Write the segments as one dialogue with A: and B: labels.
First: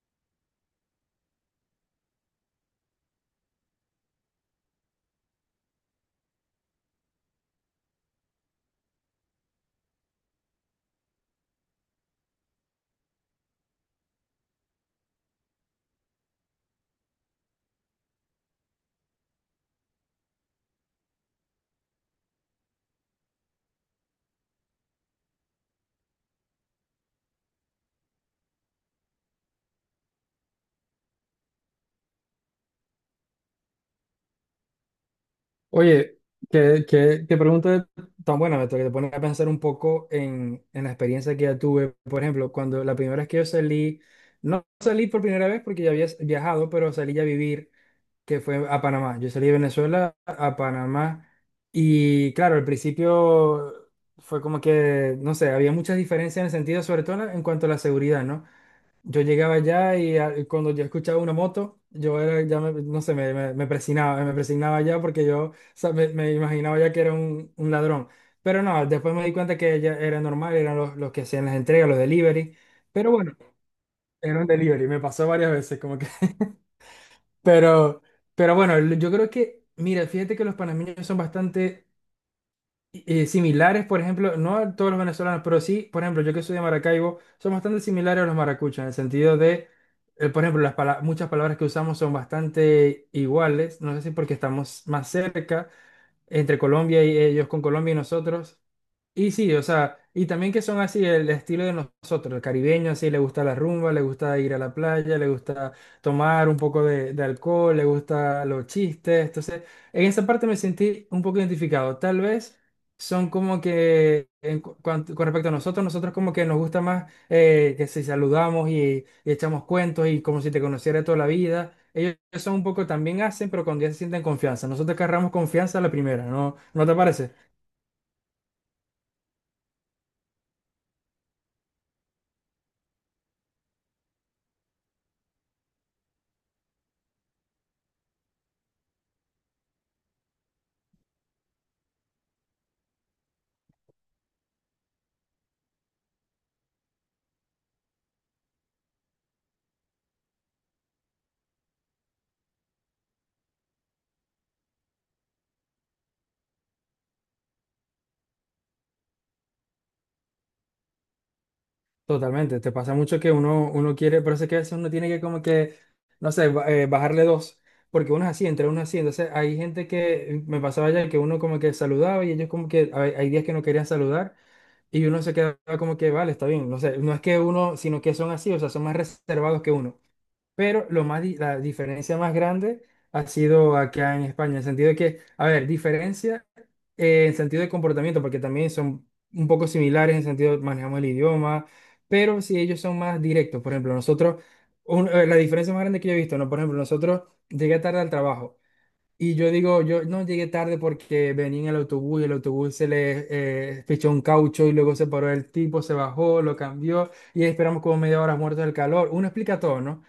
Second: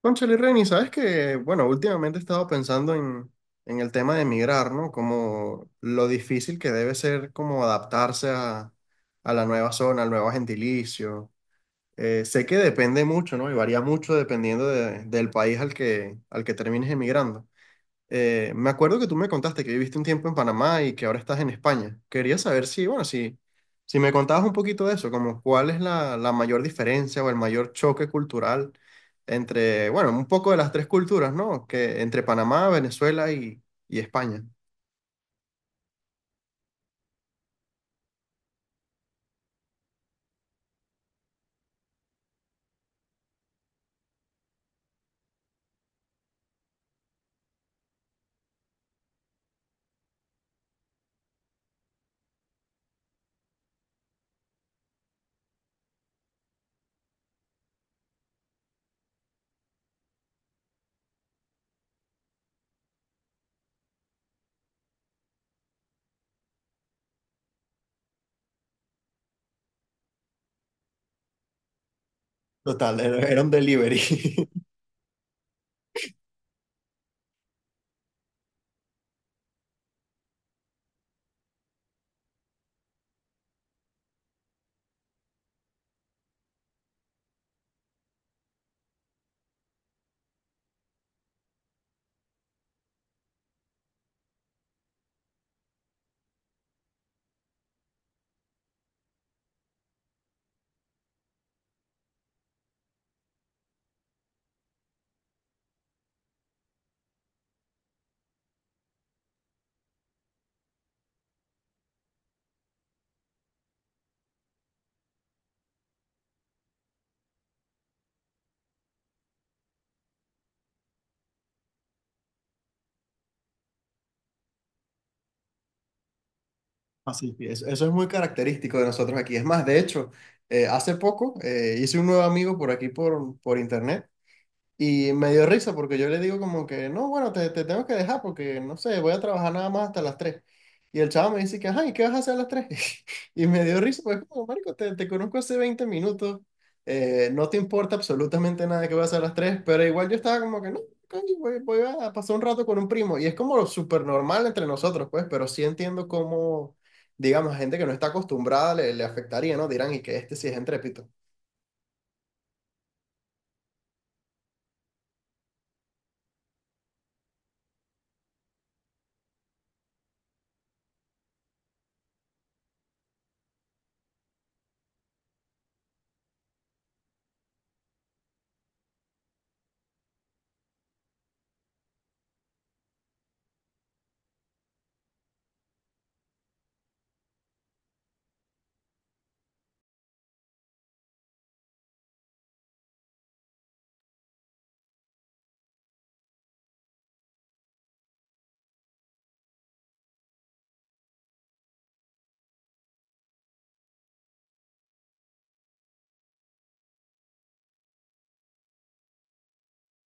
A: Cónchale, Reni, sabes que, bueno, últimamente he estado pensando en el tema de emigrar, ¿no? Como lo difícil que debe ser como adaptarse a la nueva zona, al nuevo gentilicio. Sé que depende mucho, ¿no? Y varía mucho dependiendo del país al que termines emigrando. Me acuerdo que tú me contaste que viviste un tiempo en Panamá y que ahora estás en España. Quería saber si, bueno, si me contabas un poquito de eso, como cuál es la, mayor diferencia o el mayor choque cultural entre, bueno, un poco de las tres culturas, ¿no? Que entre Panamá, Venezuela y España.
B: Oye, qué pregunta tan buena, Beto, que te pone a pensar un poco en la experiencia que ya tuve. Por ejemplo, cuando la primera vez que yo salí, no salí por primera vez porque ya había viajado, pero salí ya a vivir, que fue a Panamá. Yo salí de Venezuela a Panamá y claro, al principio fue como que, no sé, había muchas diferencias en el sentido, sobre todo en cuanto a la seguridad, ¿no? Yo llegaba allá y cuando yo escuchaba una moto, yo era, no sé, me presionaba ya porque yo, o sea, me imaginaba ya que era un ladrón. Pero no, después me di cuenta que ya era normal, eran los que hacían las entregas, los delivery.
A: Total,
B: Pero
A: era
B: bueno,
A: era un delivery.
B: era un delivery, me pasó varias veces, como que. Pero, pero bueno, yo creo que, mira, fíjate que los panameños son bastante similares, por ejemplo, no a todos los venezolanos, pero sí, por ejemplo, yo que soy de Maracaibo, son bastante similares a los maracuchos, en el sentido de, por ejemplo, muchas palabras que usamos son bastante iguales, no sé si porque estamos más cerca entre Colombia y ellos con Colombia y nosotros, y sí, o sea, y también que son así el estilo de nosotros, el caribeño, así le gusta la rumba, le gusta ir a la playa, le gusta tomar un poco de alcohol, le gusta los chistes. Entonces, en esa parte me sentí un poco identificado. Tal vez son como que, con respecto a nosotros, nosotros como que nos gusta más que si saludamos y echamos cuentos y como si te conociera toda la vida. Ellos son un poco también hacen, pero cuando ya se sienten confianza. Nosotros agarramos confianza a la primera, ¿no? ¿No te parece?
A: Así, sí, eso es muy característico de nosotros aquí. Es más, de hecho, hace poco hice un nuevo amigo por aquí por, internet. Y me dio risa porque yo le digo como que, no, bueno, te tengo que dejar porque, no sé, voy a trabajar nada más hasta las tres. Y el chavo me dice que, ay, ¿qué vas a hacer a las tres? Y me dio risa, pues como, marico, te, conozco hace 20 minutos, no te importa absolutamente nada que voy a hacer a las tres, pero igual yo estaba como que, no, coño, voy a pasar un rato con un primo. Y es como lo súper normal entre nosotros, pues, pero sí entiendo cómo, digamos, a gente que no está acostumbrada le, afectaría, ¿no? Dirán, y que este sí es entrépito.
B: Totalmente, te pasa mucho que uno quiere, pero es que a veces uno tiene que como que, no sé, bajarle dos, porque uno es así, entre uno es así, entonces hay gente que me pasaba ya que uno como que saludaba y ellos como que hay días que no querían saludar y uno se quedaba como que, vale, está bien, no sé, no es que uno, sino que son así, o sea, son más reservados que uno. Pero la diferencia más grande ha sido acá en España, en el sentido de que, a ver, diferencia en sentido de comportamiento, porque también son un poco similares en sentido de manejamos el idioma, pero si ellos son más directos, por ejemplo, nosotros, la diferencia más grande que yo he visto, ¿no? Por ejemplo, nosotros llegué tarde al trabajo y yo digo, yo no llegué tarde porque venía en el autobús y el autobús se le fichó un caucho y luego se paró el tipo, se bajó, lo cambió y esperamos como media hora muertos del calor. Uno explica todo, ¿no?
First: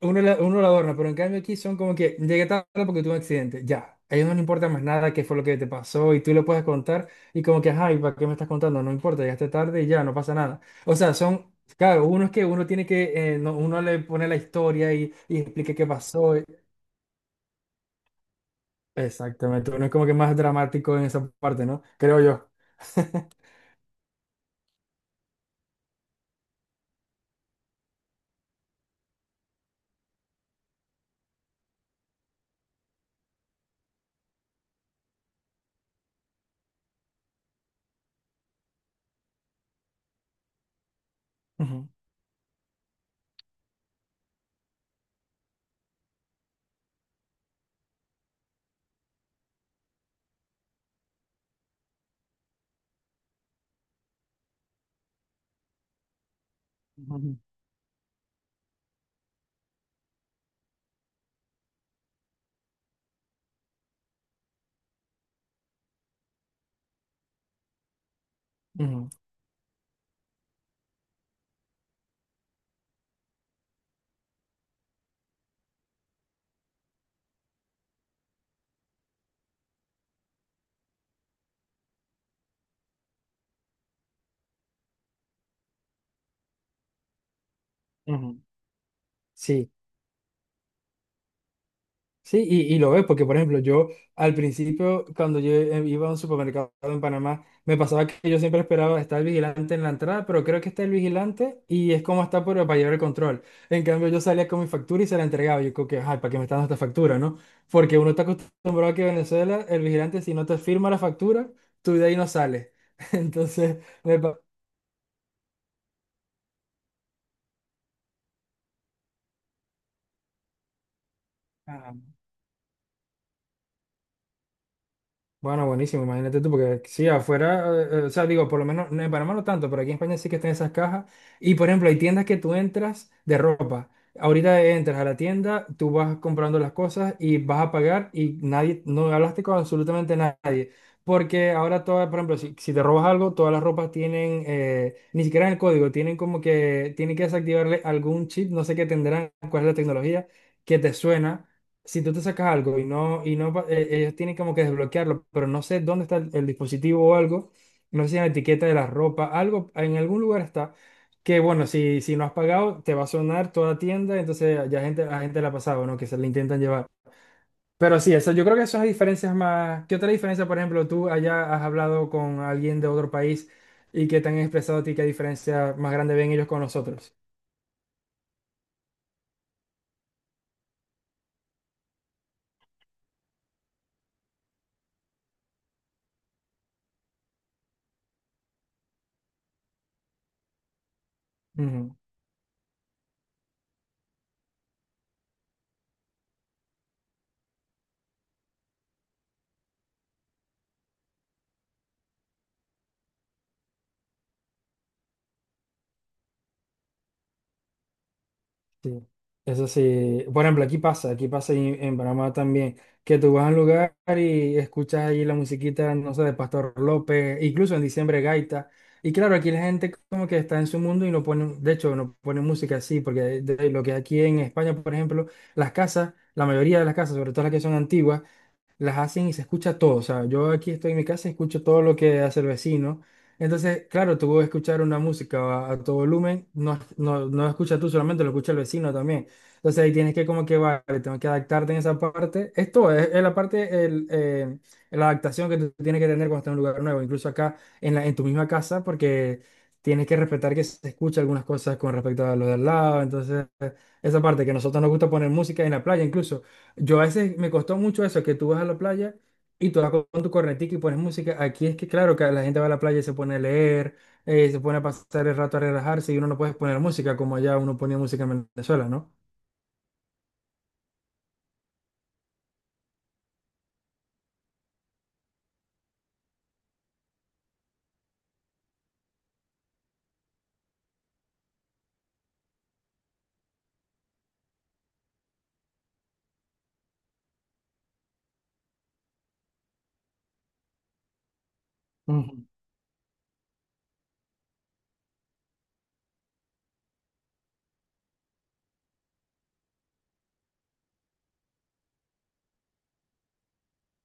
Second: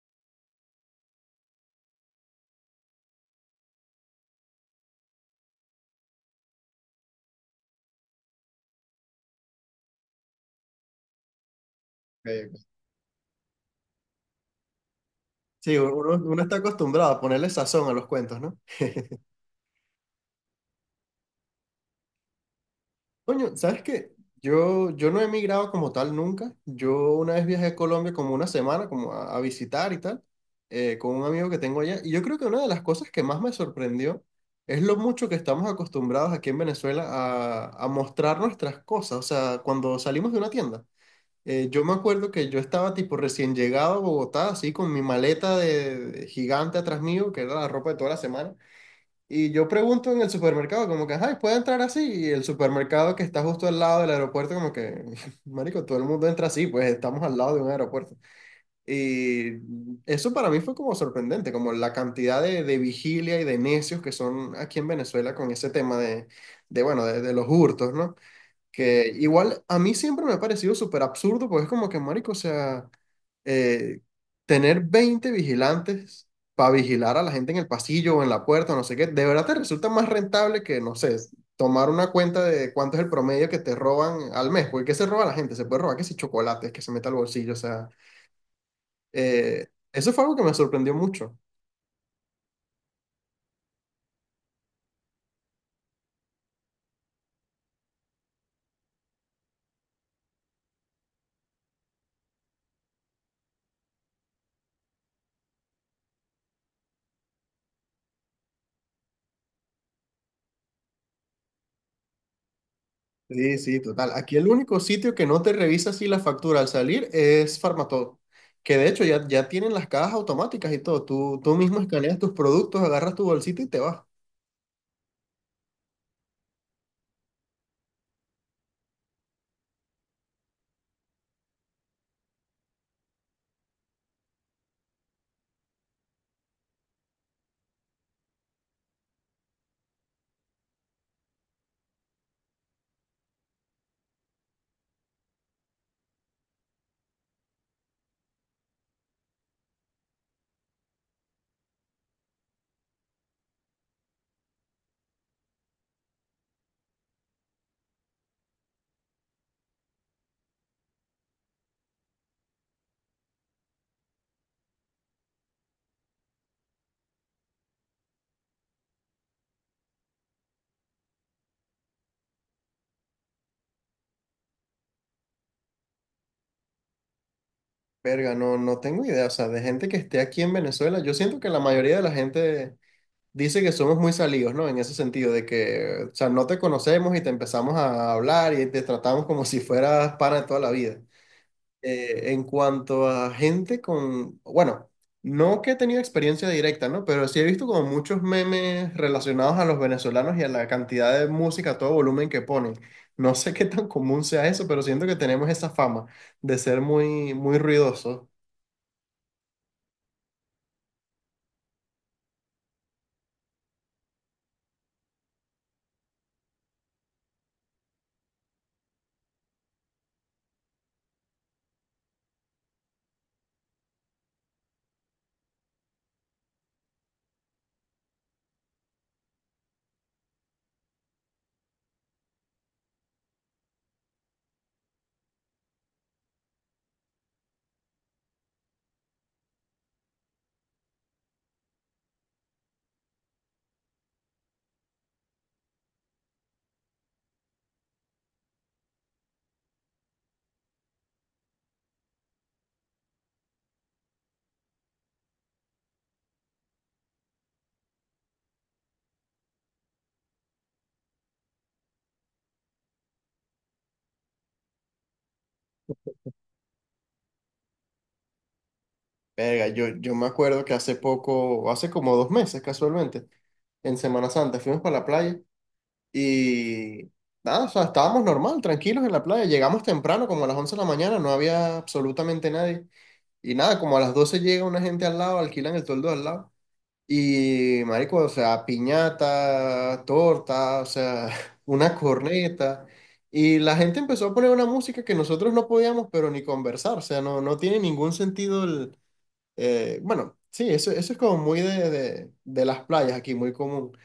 B: Uno lo adorna, pero en cambio aquí son como que llegué tarde porque tuve un accidente, ya. A ellos no les importa más nada qué fue lo que te pasó y tú lo puedes contar y como que, ay, ¿para qué me estás contando? No importa, llegaste tarde y ya, no pasa nada. O sea, son, claro, uno es que
A: Eh,
B: uno tiene que, uno le pone la historia y explique
A: Sí,
B: qué
A: uno,
B: pasó.
A: uno está acostumbrado a ponerle sazón a los cuentos, ¿no?
B: Exactamente, uno es como que más dramático en esa parte, ¿no? Creo yo.
A: Coño, ¿sabes qué? Yo no he emigrado como tal nunca. Yo una vez viajé a Colombia como una semana, como a visitar y tal, con un amigo que tengo allá. Y yo creo que una de las cosas que más me sorprendió es lo mucho que estamos acostumbrados aquí en Venezuela a, mostrar nuestras cosas. O sea, cuando salimos de una tienda. Yo
B: Ujú,
A: me acuerdo que yo estaba tipo recién llegado a Bogotá, así con mi maleta de gigante atrás mío, que era la ropa de toda la semana. Y yo pregunto en el supermercado, como que, ay, ¿puedo entrar así? Y el supermercado que está justo al lado del aeropuerto, como que, marico, todo el mundo entra así, pues estamos al
B: ujú,
A: lado de un aeropuerto. Y eso para mí fue como sorprendente, como la cantidad de vigilia y de necios que son aquí en Venezuela con ese tema de bueno, de los hurtos, ¿no? Que igual a mí siempre me ha parecido súper absurdo, porque es como que, marico, o sea, eh, tener 20 vigilantes para vigilar a la gente en el pasillo o en la puerta, o no sé qué, de verdad te resulta más rentable que, no sé, tomar una cuenta de cuánto es el promedio que te roban al mes, porque ¿qué se roba la gente? Se puede robar que si chocolates, que se meta al bolsillo, o sea,
B: ujú, ujú. Sí.
A: eso fue algo que me sorprendió mucho.
B: Sí, y lo ves, porque por ejemplo, yo al principio, cuando yo iba a un supermercado en Panamá, me pasaba que yo siempre esperaba estar el vigilante en la entrada, pero creo que está el vigilante y es como está para llevar el control. En cambio, yo salía con mi factura y se la entregaba. Yo creo que, ay, ¿para qué me está dando esta factura, no? Porque uno está acostumbrado a que en Venezuela, el vigilante, si no te firma la factura, tú de ahí no sales.
A: Sí,
B: Entonces,
A: sí, total.
B: me,
A: Aquí el único sitio que no te revisa si la factura al salir es Farmatodo, que de hecho ya tienen las cajas automáticas y todo. Tú mismo escaneas
B: pa-
A: tus productos, agarras tu bolsita y te vas.
B: bueno, buenísimo, imagínate tú, porque sí, afuera, o sea, digo, por lo menos, no, en Panamá no tanto, pero aquí en España sí que están esas cajas. Y por ejemplo, hay tiendas que tú entras de ropa. Ahorita entras a la tienda, tú vas comprando las cosas y vas a pagar y nadie, no hablaste con absolutamente nadie. Porque ahora todas, por ejemplo, si te robas algo, todas las ropas tienen, ni siquiera en el código, tienen como que, tienen que desactivarle algún chip, no sé qué tendrán, cuál es la tecnología que te suena si tú te sacas algo y no, ellos tienen como que desbloquearlo, pero no sé dónde está el dispositivo o algo, no sé si en la etiqueta de la ropa, algo, en algún lugar está, que bueno, si no has pagado, te va a sonar toda tienda, entonces a gente la ha pasado, ¿no? Que se la intentan llevar. Pero sí, eso, yo creo que esas diferencias más, ¿qué otra diferencia, por ejemplo, tú allá has hablado con alguien de otro país y que te han expresado a ti qué diferencia más grande ven ellos con nosotros?
A: Verga, no, no tengo idea. O sea, de gente que esté aquí en Venezuela, yo siento que la mayoría de la gente dice que somos muy salidos, ¿no? En ese sentido, de que, o sea, no te conocemos y te empezamos a hablar y te tratamos como si fueras pana de toda la vida. En cuanto a gente con, bueno, no que he tenido experiencia directa, ¿no? Pero sí he visto como muchos memes relacionados a los venezolanos y a la cantidad de música a todo volumen que ponen. No sé qué tan común sea eso, pero siento que tenemos esa fama de ser muy, muy ruidosos.
B: Sí, eso sí. Por ejemplo, aquí pasa y en Panamá también, que tú vas a un lugar y escuchas allí la musiquita, no sé, de Pastor López, incluso en diciembre gaita. Y claro, aquí la gente como que está en su mundo y no pone, de hecho, no pone música así, porque de lo que aquí en España, por ejemplo, las casas, la mayoría de las casas, sobre todo las que son antiguas, las hacen y se escucha todo. O sea, yo aquí estoy en mi casa y escucho todo lo que hace el vecino. Entonces, claro, tú puedes escuchar una música a tu volumen, no la escuchas tú solamente, lo escucha el vecino también. Entonces ahí tienes que como que, vale, tengo que adaptarte en esa parte. Esto es la parte, la adaptación que tú tienes que tener cuando estás en un lugar nuevo, incluso acá en tu misma casa, porque tienes que respetar que se escucha algunas cosas con respecto a lo de al lado. Entonces, esa parte que a nosotros nos gusta poner música en la playa incluso. Yo a veces me costó mucho eso, que tú vas a la playa y tú vas con tu cornetica y pones música. Aquí es que claro que la gente va a la playa y se pone a leer, se pone a pasar el rato a relajarse y uno no puede poner música como allá uno ponía música en Venezuela, ¿no?
A: Verga, yo me acuerdo que hace poco, hace como 2 meses casualmente, en Semana Santa, fuimos para la playa y nada, o sea, estábamos normal, tranquilos en la playa. Llegamos temprano, como a las 11 de la mañana, no había absolutamente nadie. Y nada, como a las 12 llega una gente al lado, alquilan el toldo al lado. Y marico, o sea, piñata, torta, o sea, una
B: Ujú.
A: corneta. Y la gente empezó a poner una música que nosotros no podíamos, pero ni conversar. O sea, no, no tiene ningún sentido el. Bueno, sí, eso es como muy de, las playas aquí, muy común.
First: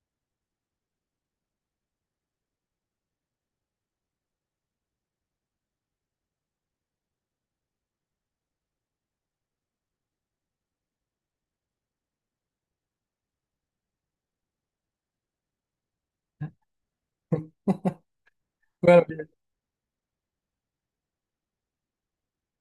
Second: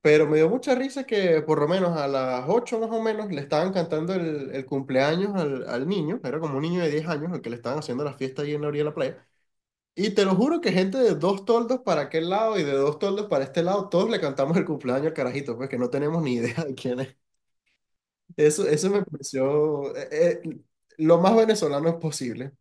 A: Pero me dio mucha risa que por lo menos a las 8 más o menos le estaban cantando el, cumpleaños al niño. Era como un niño de 10 años al que le estaban haciendo la fiesta ahí en la orilla de la playa. Y te lo juro que gente de dos toldos para aquel lado y de dos toldos para este lado, todos le cantamos el cumpleaños al carajito, pues que no tenemos ni idea de quién es. Eso me
B: Bueno,
A: pareció lo más venezolano posible.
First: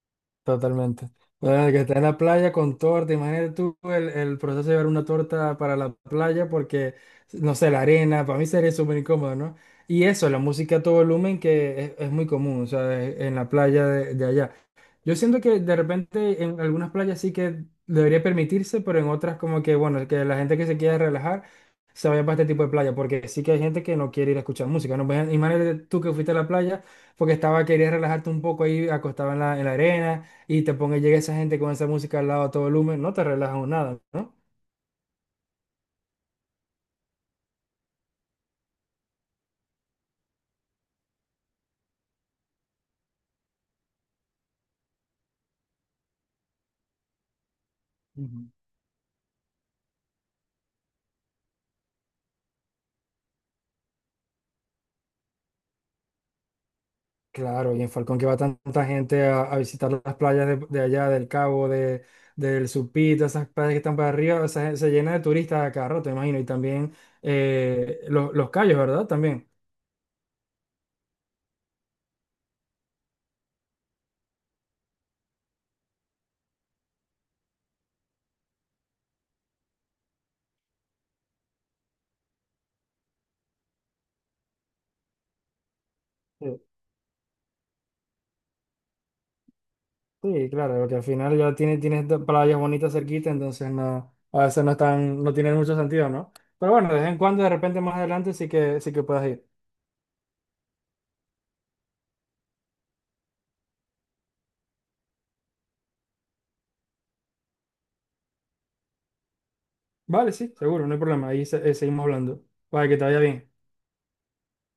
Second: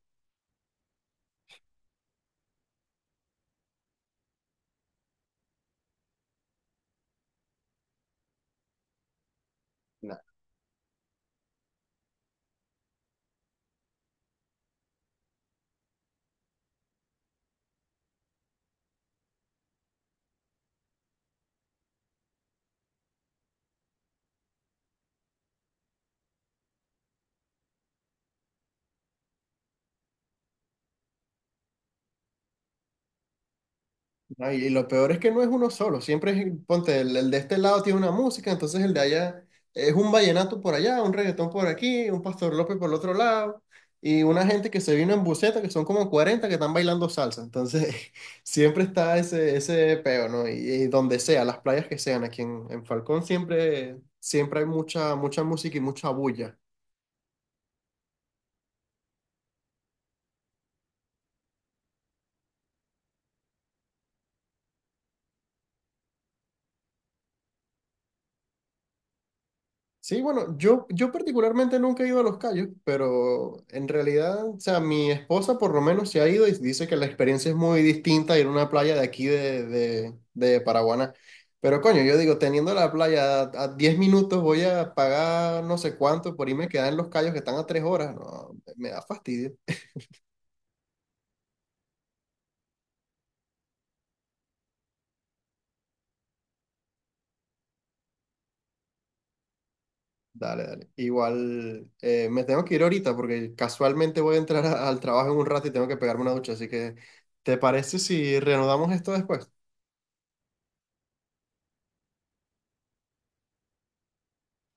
B: totalmente. Bueno, que está en la playa con torta, imagínate tú el proceso de llevar una torta para la playa porque, no sé, la arena, para mí sería súper incómodo, ¿no? Y eso, la música a todo volumen que es muy común, o sea, en la playa de allá. Yo siento que de repente en algunas playas sí que debería permitirse, pero en otras como que, bueno, que la gente que se quiera relajar se vaya para este tipo de playa, porque sí que hay gente que no quiere ir a escuchar música, ¿no? Pues, imagínate tú que fuiste a la playa porque estaba, querías relajarte un poco ahí acostado en la arena y te ponga, llega esa gente con esa música al lado a todo volumen, no te relajas nada, ¿no?
A: No, y, lo peor es que no es uno solo, siempre es, ponte, el de este lado tiene una música, entonces el de allá es un vallenato por allá, un reggaetón por aquí, un Pastor López por el otro lado, y una gente que se vino en buseta, que son como 40 que están bailando salsa, entonces siempre está ese peo, ¿no? Y donde sea, las playas que sean, aquí en Falcón siempre, siempre hay mucha, mucha música y mucha bulla.
B: Claro, y en Falcón que va tanta gente a visitar las playas de allá, del Cabo, del Supí, todas esas playas que están para arriba, o sea, se llena de turistas a cada rato, me imagino, y también los cayos, ¿verdad? También.
A: Sí, bueno, yo particularmente nunca he ido a Los Cayos, pero en realidad, o sea, mi esposa por lo menos se ha ido y dice que la experiencia es muy distinta a ir a una playa de aquí de, Paraguaná. Pero coño, yo digo, teniendo la playa a 10 minutos voy a pagar no sé cuánto por
B: Sí,
A: irme a quedar en Los Cayos que están a 3 horas. No, me da fastidio.
B: sí, claro, porque al final ya tienes estas playas bonitas cerquita, entonces no, a veces no están, no tienen mucho sentido, ¿no? Pero bueno, de vez en cuando, de repente más adelante sí que puedas ir.
A: Dale, dale. Igual me tengo que ir ahorita porque casualmente voy a entrar al trabajo en un rato y tengo que pegarme una ducha, así que ¿te parece si reanudamos esto después?
B: Vale, sí, seguro, no hay problema, ahí seguimos hablando. Vale, que te vaya bien.